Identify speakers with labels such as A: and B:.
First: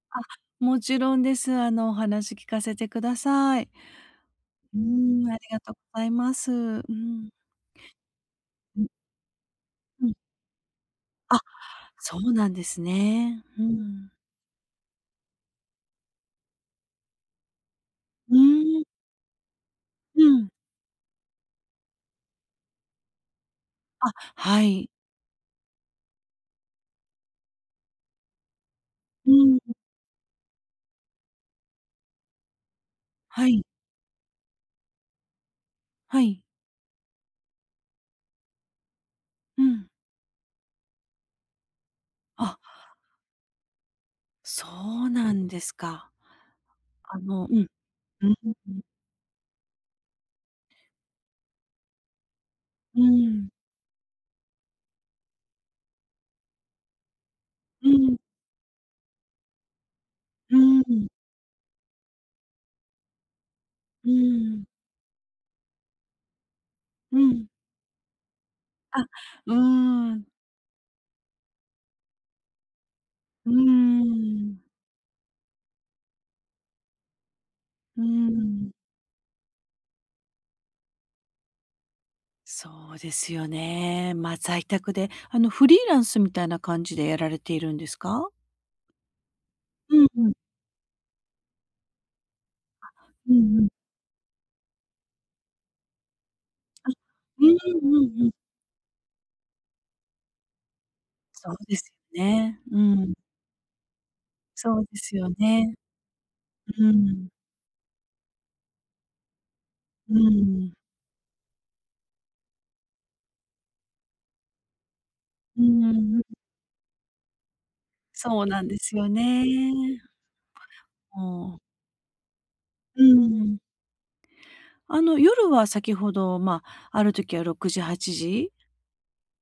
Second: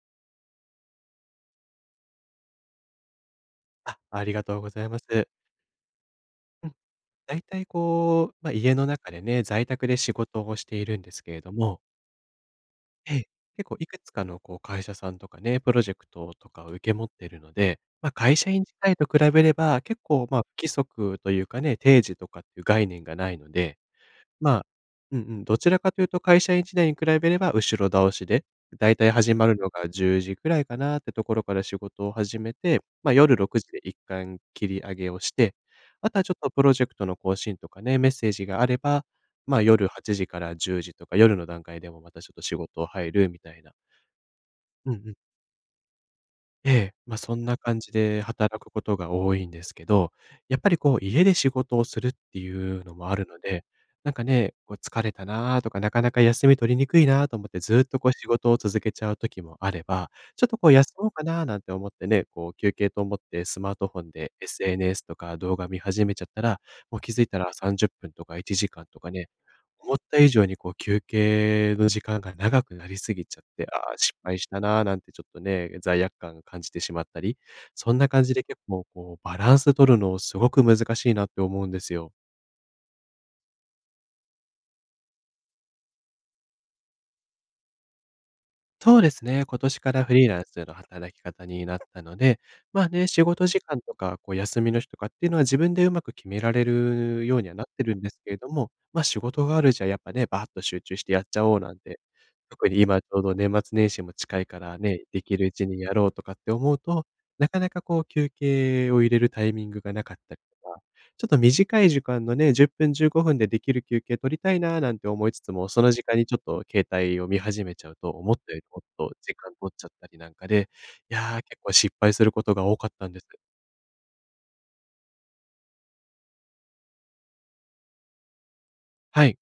A: あ、もちろんです。あの、お話聞かせてください。
B: あ、ありがとうご
A: う
B: ざいます。
A: ーん、ありがとございます。
B: うん、
A: うん。
B: 大体、こう、ま、家
A: う
B: の
A: ん。
B: 中でね、在宅で
A: う
B: 仕
A: ん。
B: 事をしているんですけ
A: あ、
B: れども。
A: そうなんです
B: ええ、
A: ね。う
B: 結構いく
A: ん。
B: つかの、こう、会社さんとかね、プロジェクトをとかを受け持ってるので、ま、
A: う
B: 会社員時
A: ーん。
B: 代と比べれば結
A: う
B: 構、ま、不
A: ん。
B: 規則というかね、定時とかっていう概念がないので。
A: あ、は
B: ま、
A: い。
B: うんうん、どちらかというと会社員時代に比べれば後ろ倒しで、大体
A: う
B: 始ま
A: ん、
B: る
A: ん。
B: のが10時くらいかなっていうところから仕事を始めて、ま、夜ろ
A: は
B: く
A: い。
B: じでいったん切り上げをして、あと
A: は
B: はちょっ
A: い。
B: とプロジェクトの更新とかね、メッセージがあれば、ま、
A: うん。
B: 夜8時から10時とか、夜の段階でも、またちょっと仕
A: あ。
B: 事入るみたいな。
A: そ
B: うんう
A: う
B: ん。
A: なんですか。
B: ええ、ま、
A: あ
B: そん
A: の、う
B: な
A: ん。
B: 感じで
A: うんうん
B: 働く
A: う
B: こ
A: ん。
B: とが多いんですけど。やっぱり、こう、家で仕事をするっていうの
A: うー
B: もあるの
A: ん。
B: で、なんかね、こう疲れたなとか、なかなか休み取りにくいなと思って、ずっ
A: うん
B: と、こう、
A: うん。
B: 仕事を続けちゃう時もあれば、ちょっ
A: う
B: と、
A: ー
B: こう、
A: ん、
B: 休
A: う
B: も
A: ん。
B: うかななんて思ってね、こう休憩と思ってスマートフォ
A: う
B: ン
A: ー
B: で、
A: ん。
B: SNS とか動画見始めちゃったら、もう気
A: う
B: づいた
A: ん。
B: ら30分とか1時間と
A: あ、
B: かね。
A: う
B: 思っ
A: ー
B: た
A: ん。
B: 以上にこう、休憩の時間が長くなりすぎちゃっ
A: うー
B: て、ああ、失敗した
A: ん。
B: な、なんてちょっとね、罪悪感感じてしまったり。そん
A: うー
B: な感じで、結
A: ん。
B: 構、こう、バランス取るのを、すごく難しいなって思うんですよ。
A: そうですよね。ま、在宅で、あの、フリーランスみたいな感じでやられているんですか？
B: そうですね。今年か
A: う
B: らフリ
A: ん、う
B: ー
A: ん。
B: ランスの働き方になったので。ま、
A: あ、
B: ね、仕
A: う
B: 事
A: ん
B: 時
A: うん。
B: 間とか、こう、休みの日とかっていうのは自分で上手く決められ
A: あ、
B: るよう
A: うー
B: にはなってる
A: ん、う
B: んです
A: んう
B: け
A: ん。
B: れども、ま、仕事があるじゃ、やっぱね、バーッと集中してやっちゃ
A: そう
B: おうな
A: で
B: ん
A: す
B: て。
A: よね。
B: 特
A: う
B: に今ち
A: ん。
B: ょうど、年末年始も近いから
A: そうで
B: ね、
A: す
B: で
A: よ
B: きるうち
A: ね。
B: にやろうとかって思う
A: う
B: と、
A: ん。
B: なかなか、こう、休憩を入れるタイミングがなか
A: う
B: っ
A: んう
B: たりと
A: ん。
B: か。ちょっと短い時間のね、10分、15分でできる休憩取りたいな、なんて思いつつ
A: う
B: も、そ
A: ん
B: の
A: う
B: 時
A: ん、
B: 間
A: う
B: に
A: ん。
B: ちょっと携帯を見始めちゃうと、思っ
A: そう
B: たよ
A: な
B: り
A: んで
B: もっ
A: すよ
B: と時
A: ね。
B: 間取っちゃったりなんかで、いや、
A: もう。
B: 結構失敗することが多かっ
A: う
B: たんです。
A: ん。あの、夜は先ほど、ま、あるときは6時、8時？
B: はい。